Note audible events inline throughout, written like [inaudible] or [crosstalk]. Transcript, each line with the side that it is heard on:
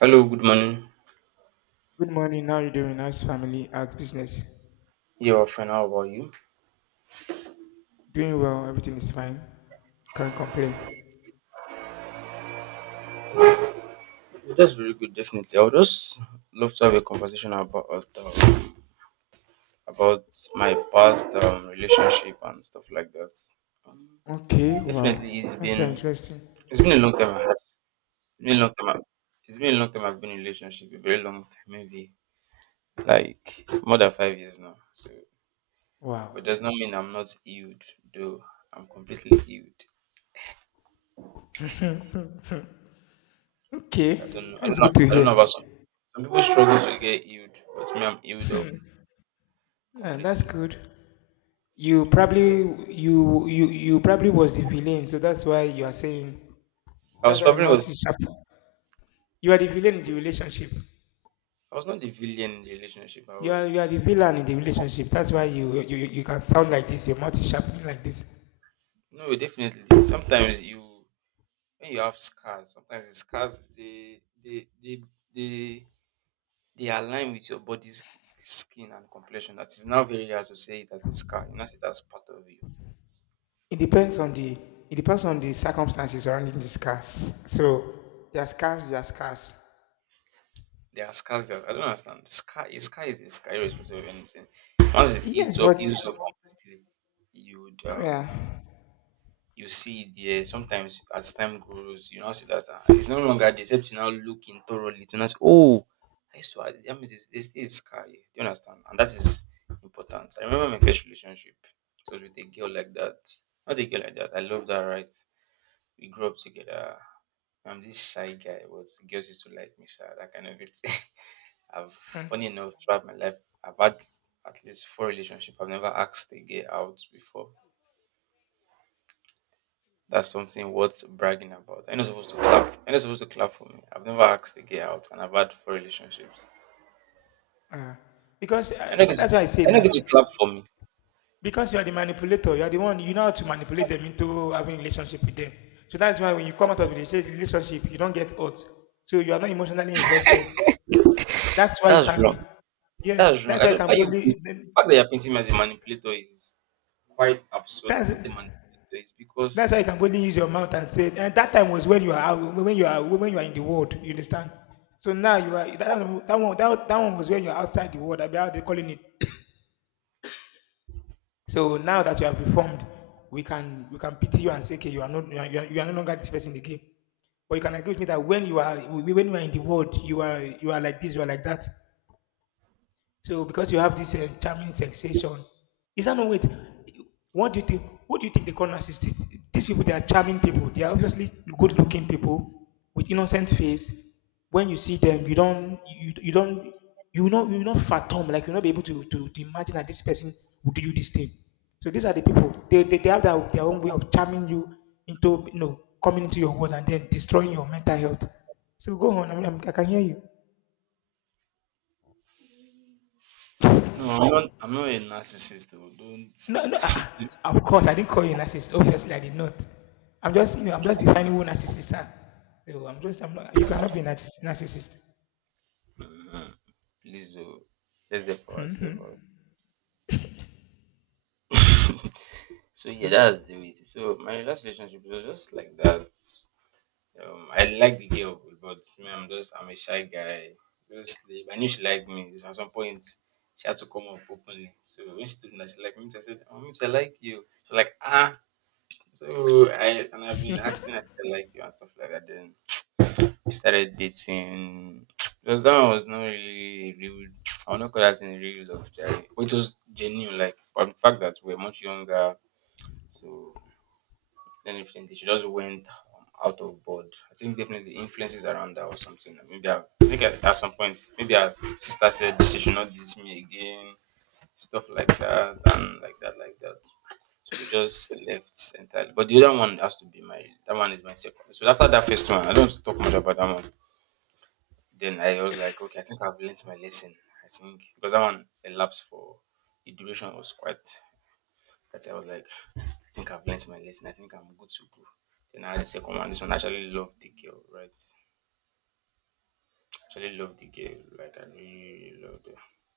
right: Hello, good morning.
left: Good morning. How are you doing? How's family? How's business?
right: Yeah, well, fine. How about you?
left: Doing well. Everything is fine. Can't complain.
right: Yeah, that's very good, definitely. I would just love to have a conversation about uh, about my past relationship and stuff like that. Um,
left: Okay. Wow.
right: definitely, it's
left: That's very
right: been
left: interesting.
right: a long time. It's been a long time. It's been a long time. I've been in a relationship. A very long time, maybe like more than 5 years now. So
left: Wow.
right: but does not mean I'm not healed, though. I'm completely healed.
left: [laughs] Okay. That's good to
right: I don't know about
left: hear.
right: some. Some people struggle to get healed, but me, I'm healed of
left: Hmm. Yeah, that's
right: completely.
left: good. You probably was the villain, so that's why you are saying
right: I
left: that's
right: was
left: why your
right: probably
left: mouth
right: was.
left: is sharp. You are the villain in the relationship.
right: I was not the villain in the relationship. I
left: You are the
right: was
left: villain in the relationship. That's why you can sound like this. Your mouth is sharp like this.
right: no definitely. Sometimes you when you have scars, sometimes the scars they, they align with your body's skin and complexion. That is now very hard to say it as a scar. You know, it as part of you.
left: It depends on the it depends on the circumstances surrounding these cars. So there's cars, there's cars.
right: There are scars that I don't understand. Scar a scar is a scar irrespective of anything. Once it's
left: Yes, but
right: used up completely, you would
left: yeah,
right: you see it there. Sometimes as time goes, you now see that it's no longer there, except you now look in thoroughly to now say, oh, I used to have it." That means it's scar here. Do you understand? And that is important. I remember my first relationship. It was with a girl like that. Not a girl like that. I love that, right? We grew up together. I'm this shy guy, but girls used to like me, shy, that kind of it. [laughs] I've
left: hmm,
right: funny enough throughout my life, I've had at least four relationships. I've never asked a girl out before. That's something worth bragging about. I'm not supposed to clap. I'm not supposed to clap for me. I've never asked a girl out, and I've had four relationships.
left: yeah, because
right: I'm not going to.
left: that's why I say
right: I'm not
left: now.
right: going to clap for me.
left: Because you are the manipulator, you are the one you know how to manipulate them into having a relationship with them. So that's why when you come out of a relationship, you don't get hurt. So you are not emotionally invested. That's why you
right: That's
left: can,
right: wrong.
left: yeah.
right: That's wrong.
left: That's
right: I
left: why you
right: don't.
left: can
right: Why you? The
left: boldly.
right: fact that you're painting me as a manipulator is quite absurd. I'm
left: That's
right: not a manipulator. It's
left: That's why you
right: because
left: can boldly use your mouth and say, and that time was when you are when you are when you are in the world, you understand? So now you are that one that one, that one was when you are outside the world, I be how they calling it. So now that you have reformed, we can pity you and say, okay, you are not you are, you are no longer this person again. But you can agree with me that when you are in the world, you are like this, you are like that. So because you have this charming sensation, is that no wait? What do you think? What do you think they call narcissists? These people, they are charming people. They are obviously good-looking people with innocent face. When you see them, you don't, you know, you will not fathom. Like you'll not be able to imagine that this person would do you this thing. So these are the people. They have their own way of charming you into, you know, coming into your world and then destroying your mental health. So go on. I can hear you.
right: no, I'm not. I'm not a narcissist. Though. Don't
left: No, no, of course, I didn't call you a narcissist. Obviously, I did not. I'm just, you know, I'm just defining who narcissists are. So I'm just, I'm not, you cannot be a narcissist.
right: please. Oh, let's get for ourselves out. [laughs] So yeah, that's the way it is. So my last relationship was just like that. I like the girl, but me, I'm just I'm a shy guy. Just sleep. I knew she liked me. At some point, she had to come up openly. So when she told me that she liked me, I said, "Oh, Mims, I like you." She's like, "Ah." So I've been acting as if I like you and stuff like that. Then we started dating. [tsk] Because that one was not really a real. [tsk] I will not call that in real love, Charlie. It was genuine, like but the fact that we're much younger, so then definitely, she just went out of board. I think definitely influences around her or something. Maybe I think at some point, maybe her sister said she should not diss me again, stuff like that, and like that, like that. So we just left entirely. But the other one has to be my that one is my second. So after that first one, I don't want to talk much about that one. Then I was like, okay, I think I've learnt my lesson. I think because that one elapsed for the duration was quite that I was like, I think I've learned my lesson. I think I'm good to go. Then I had the second one. This one I actually loved the girl, right? Actually loved the girl. Like I really loved her.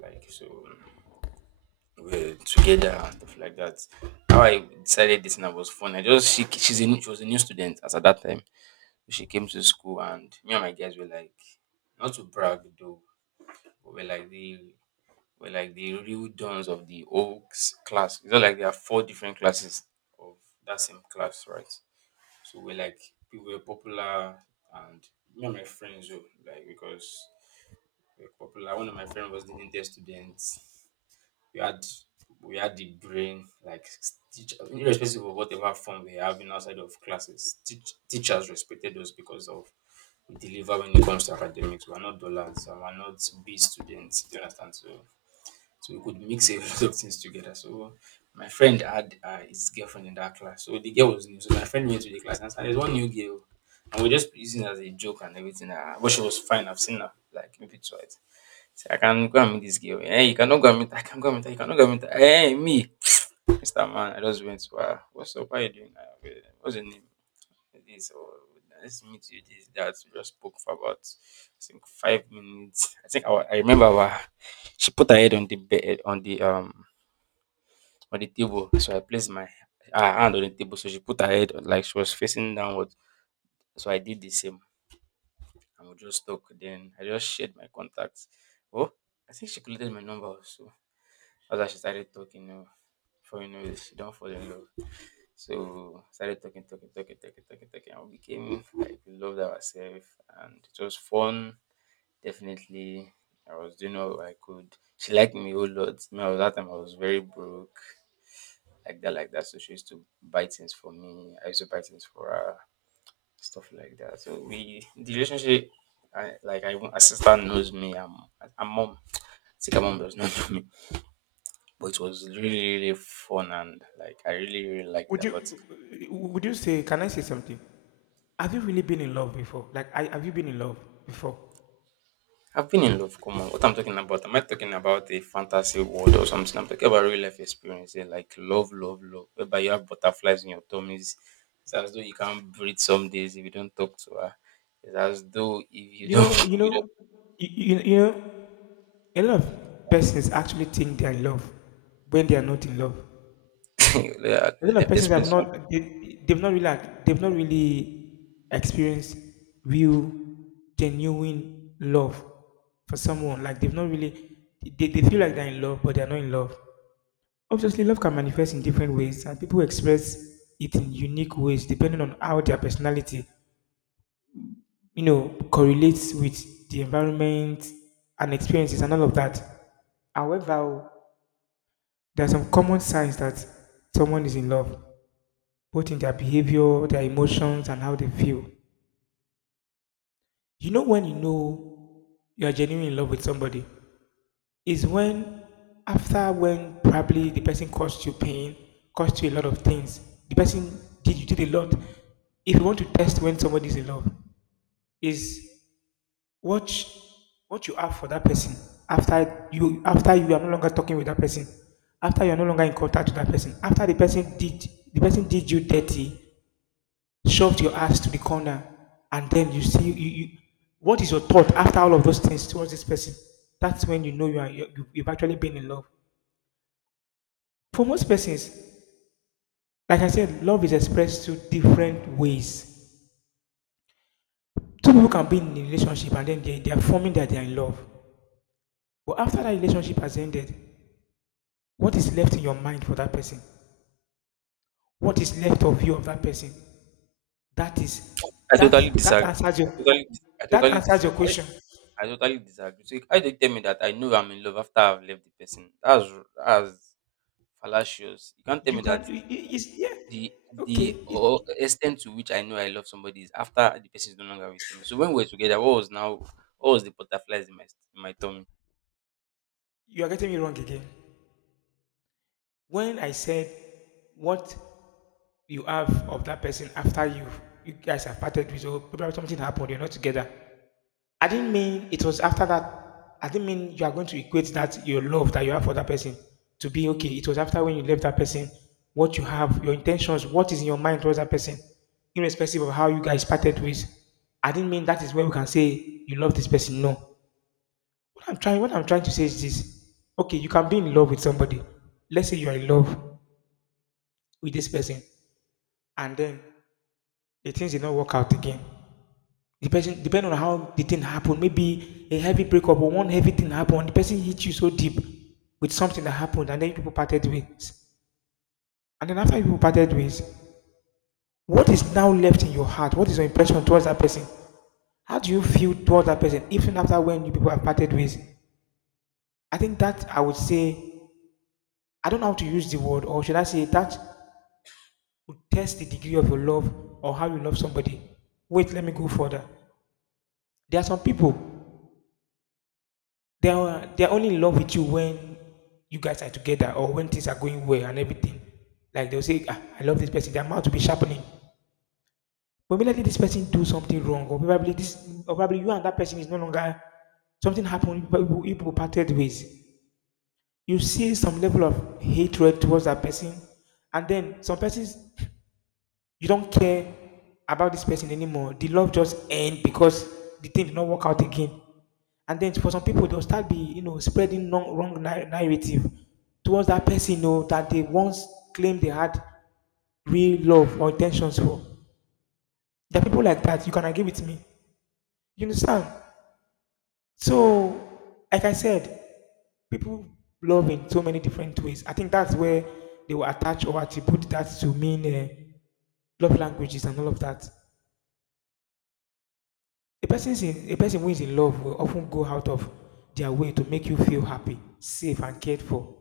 right: Like so we were together and stuff like that. How I decided this and I was fun. I just she's a new, she was a new student as at that time. She came to school and me and my guys were like not to brag though, but we're like the real dons of the old class. It's not like there are four different classes of that same class, right? So we're like we were popular and me and my friends were like because we were popular. One of my friends was the neatest student. We had we had the brain like teach, irrespective of whatever form we have in outside of classes. Teachers respected us because of we deliver when it comes to academics. We are not dollars, and we are not B students. Do you understand? So we could mix a [laughs] lot of things together. So my friend had his girlfriend in that class. So the girl was new. So my friend went to the class and said, there's one new girl. And we're just using it as a joke and everything. But she was fine. I've seen her like maybe twice. So I can go and meet this girl. Hey, you cannot go and meet her. I can go and meet her. You cannot go and meet her. Hey, me. [laughs] [sniffs] Mr. Man, I just went to her. What's up? How you doing? What's your name? This or let's meet you this that we just spoke for about I think 5 minutes. I think our, I remember our she put her head on the bed on the table, so I placed my her hand on the table, so she put her head on, like she was facing downward. So I did the same, and we just talk. Then I just shared my contacts. Oh, I think she collected my number also. As I she started talking, before you know it, she don't fall in love. So I started talking, talking, talking, talking, talking, talking, and we became like we loved ourselves, and it was fun. Definitely, I was doing all I could. She liked me a whole lot. Me, at that time I was very broke, like that, like that. So she used to buy things for me. I used to buy things for her, stuff like that. So we, the relationship, I, like I, my sister knows me. I'm mom. Sika mom does not know me, but it was really, really fun, and like I really, really liked
left: Would
right: that,
left: you
right: but.
left: would you say? Can I say something? Have you really been in love before? Like, have you been in love before?
right: I've been in love, come on. What I'm talking about, am I talking about a fantasy world or something? I'm talking about real life experience, like love, love, love, whereby you have butterflies in your tummies. It's as though you can't breathe some days if you don't talk to her. It's as though if you
left: You
right: don't,
left: know,
right: [laughs] if
left: you
right: you
left: know, you know, a lot of persons actually think they're in love when they are not in love.
right: don't [laughs] yeah,
left: A lot of persons
right: explain.
left: have
right: Some.
left: not they've not really like, they've not really experienced real genuine love for someone like they've not really they feel like they're in love but they're not in love. Obviously love can manifest in different ways and people express it in unique ways depending on how their personality, you know, correlates with the environment and experiences and all of that. However, there are some common signs that someone is in love, both in their behavior, their emotions, and how they feel. You know, when you know you are genuinely in love with somebody, is when after when probably the person caused you pain, caused you a lot of things, the person did you did a lot. If you want to test when somebody is in love, is watch what you have for that person after you are no longer talking with that person, after you are no longer in contact with that person, after the person did you dirty, shoved your ass to the corner, and then you see you, what is your thought after all of those things towards this person? That's when you know you've actually been in love. For most persons, like I said, love is expressed through different ways. Two people can be in a relationship and then they are forming that they are in love. But after that relationship has ended, what is left in your mind for that person? What is left of you of that person? That is
right: I totally
left: that that
right: disagree.
left: answers your
right: I
left: that
right: totally
left: answers your
right: disagree.
left: question.
right: I totally disagree. So how do you tell me that I know I'm in love after I've left the person? That's fallacious. You can't tell
left: You
right: me
left: can
right: that
left: I- it's yeah.
right: The
left: Okay.
right: the
left: It,
right: or extent to which I know I love somebody is after the person is no longer with me. So when we were together, what was the butterflies in my tummy?
left: you are getting me wrong again. When I said what you have of that person after you, you guys have parted with, or probably something happened, you're not together. I didn't mean it was after that. I didn't mean you are going to equate that your love that you have for that person to be okay. It was after when you left that person, what you have, your intentions, what is in your mind towards that person, irrespective of how you guys parted with. I didn't mean that is where we can say you love this person. No. What I'm trying to say is this: okay, you can be in love with somebody. Let's say you are in love with this person, and then the things did not work out again. The person, depending on how the thing happened, maybe a heavy breakup or one heavy thing happened. The person hit you so deep with something that happened, and then you people parted ways. And then after you people parted ways, what is now left in your heart? What is your impression towards that person? How do you feel towards that person, even after when you people have parted ways? I think that I would say I don't know how to use the word, or should I say that will test the degree of your love or how you love somebody. Wait, let me go further. There are some people they are only in love with you when you guys are together or when things are going well and everything. Like they'll say, ah, I love this person. Their mouth will be sharpening. But maybe this person do something wrong, or probably this, or probably you and that person is no longer something happened. People parted ways. You see some level of hatred towards that person, and then some persons you don't care about this person anymore. The love just end because the thing did not work out again. And then for some people, they'll start be, you know, spreading wrong, narrative towards that person, you know, that they once claimed they had real love or intentions for. There are people like that. You can agree with me. You understand? So, like I said, people love in so many different ways. I think that's where they will attach or attribute that to mean love languages and all of that. A person who is in love will often go out of their way to make you feel happy, safe, and cared for.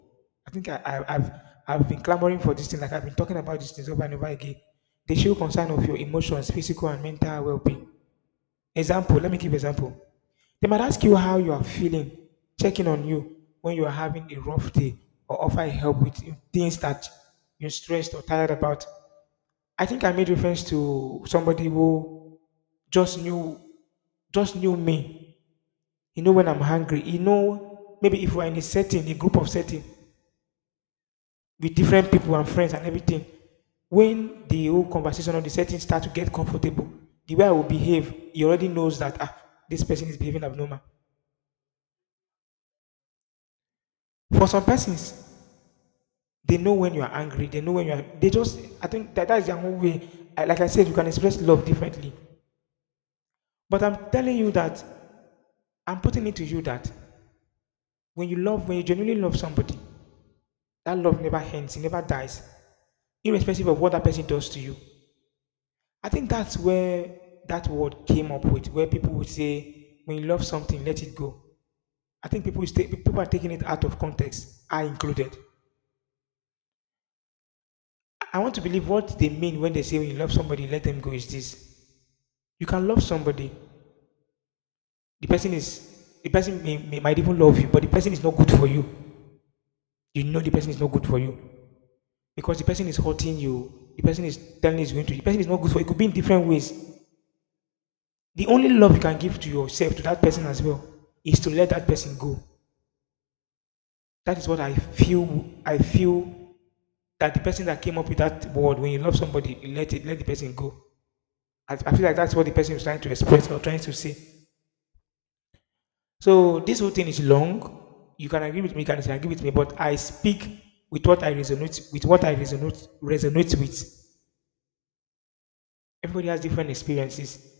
left: I think I've been clamoring for this thing, like I've been talking about these things over and over again. They show concern of your emotions, physical and mental well-being. Example, let me give example. They might ask you how you are feeling, checking on you when you are having a rough day, or offer help with things that you're stressed or tired about. I think I made reference to somebody who just knew just knew me, you know, when I'm hungry. You know, maybe if we're in a setting, a group of setting with different people and friends and everything, when the whole conversation or the setting start to get comfortable, the way I will behave, he already knows that ah, this person is behaving abnormal. For some persons, they know when you are angry. They know when you are. They just. I think that that is their own way. I, like I said, you can express love differently. But I'm telling you that I'm putting it to you that when you love, when you genuinely love somebody, that love never ends. It never dies, irrespective of what that person does to you. I think that's where that word came up with, where people would say, when you love something, let it go. I think people are taking it out of context, I included. I want to believe what they mean when they say when you love somebody, let them go is this. You can love somebody. The person is the person may, might even love you, but the person is not good for you. You know the person is not good for you. Because the person is hurting you. The person is telling you is going to the person is not good for you. It could be in different ways. The only love you can give to yourself, to that person as well, is to let that person go. That is what I feel. I feel that the person that came up with that word, when you love somebody, you let the person go. I feel like that's what the person is trying to express or trying to say. So this whole thing is long. You can agree with me, you can disagree with me, but I speak with what I resonate with what I resonate with. Everybody has different experiences.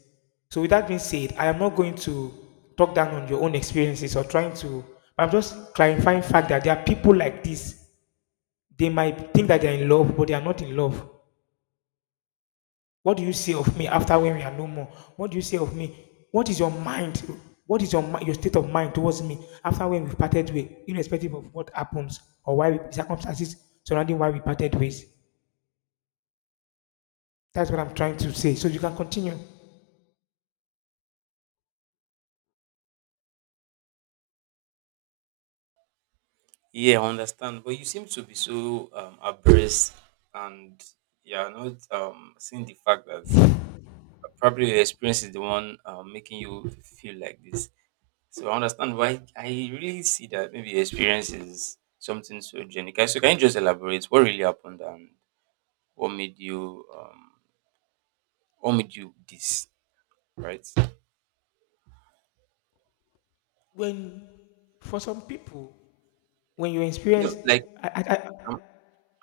left: So with that being said, I am not going to talk down on your own experiences or trying to, but I'm just clarifying fact that there are people like this. They might think that they're in love, but they are not in love. What do you say of me after when we are no more? What do you say of me? What is your mind? What is your state of mind towards me after when we parted way, irrespective of what happens or circumstances surrounding why we parted ways? That's what I'm trying to say. So you can continue.
right: Yeah, I understand. But you seem to be so abreast and you're not seeing the fact that probably your experience is the one making you feel like this. So I understand why I really see that maybe your experience is something so genuine. So can you just elaborate what really happened and what made you um what made you this? Right?
left: When for some people, when you
right: No,
left: experience,
right: like
left: I, I, I,
right: um,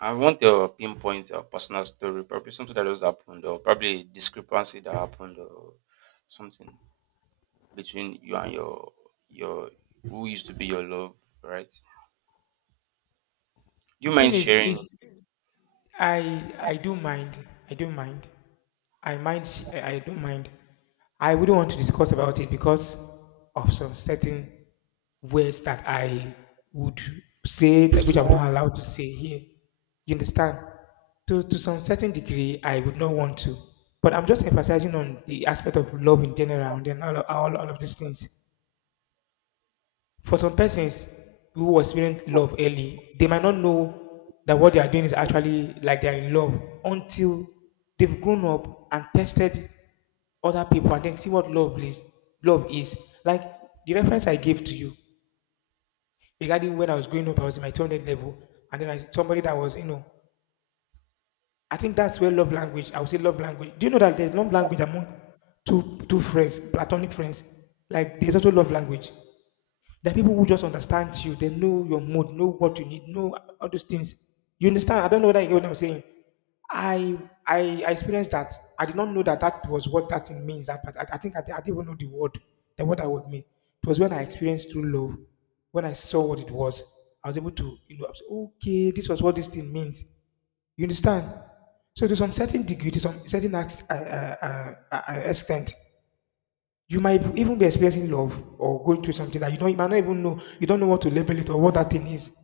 right: I want your pinpoint or personal story, probably something that just happened, or probably a discrepancy that happened, or something between you and your who used to be your love, right? Do you
left: the thing
right: mind
left: is,
right: sharing?
left: I do mind. I do mind. I mind. I don't mind. I wouldn't want to discuss about it because of some certain words that I would say that which I'm not allowed to say here. You understand? To some certain degree, I would not want to. But I'm just emphasizing on the aspect of love in general, and then all of these things for some persons who experience love early, they might not know that what they are doing is actually like they are in love until they've grown up and tested other people and then see what love is. Love is like the reference I gave to you regarding when I was growing up. I was in my 200 level, and then I somebody that was, I think that's where love language. I would say love language. Do you know that there's love language among two friends, platonic friends? Like there's also love language. There are people who just understand you. They know your mood, know what you need, know all those things. You understand? I don't know whether you get what I'm saying. I I experienced that. I did not know that that was what that thing means. That part. I think I didn't even know the word I would mean. It was when I experienced true love, when I saw what it was, I was able to, I was, okay, this was what this thing means. You understand? So to some certain degree, to some certain extent, you might even be experiencing love or going through something that you might not even know. You don't know what to label it or what that thing is.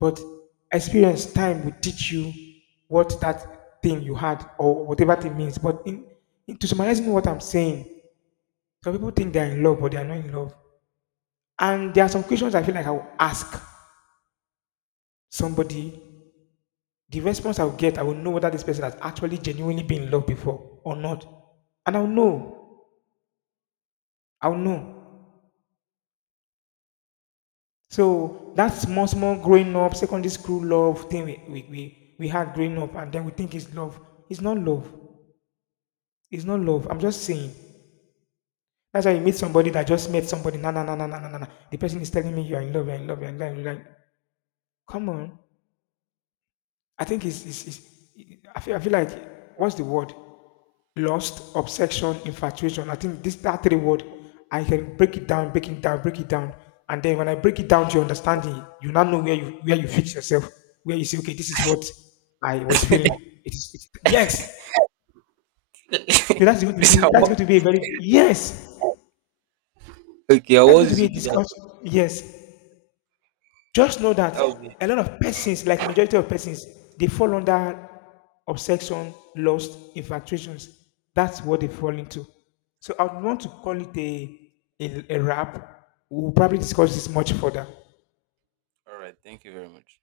left: But experience, time will teach you what that thing you had or whatever thing means. But in to summarizing what I'm saying, some people think they're in love, but they're not in love. And there are some questions I feel like I will ask somebody. The response I'll get, I will know whether this person has actually genuinely been in love before or not. And I'll know. I'll know. So that small, small growing up, secondary school love thing we had growing up, and then we think it's love. It's not love. It's not love. I'm just saying. That's why you meet somebody that just met somebody. Na na na na na na na na. The person is telling me you're in love, you're in love, you're in love. You're like, come on. I think it's, I feel like, what's the word? Lust, obsession, infatuation. I think this that three word, I can break it down, break it down, break it down, and then when I break it down to your understanding, you now know where you fix yourself, where you say, okay, this is what I was feeling. It's, yes.
right: [laughs]
left: So
right: Please, I
left: that's
right: want.
left: going to be a very, yes.
right: Okay, I
left: That's
right: was
left: going to be a
right: used to do that.
left: discussion. Yes. Just know that
right: That would be
left: a lot of persons, like majority of persons, they fall under obsession, lust, infatuations. That's what they fall into. So I would want to call it a rap. We'll probably discuss this much further.
right: all right. Thank you very much.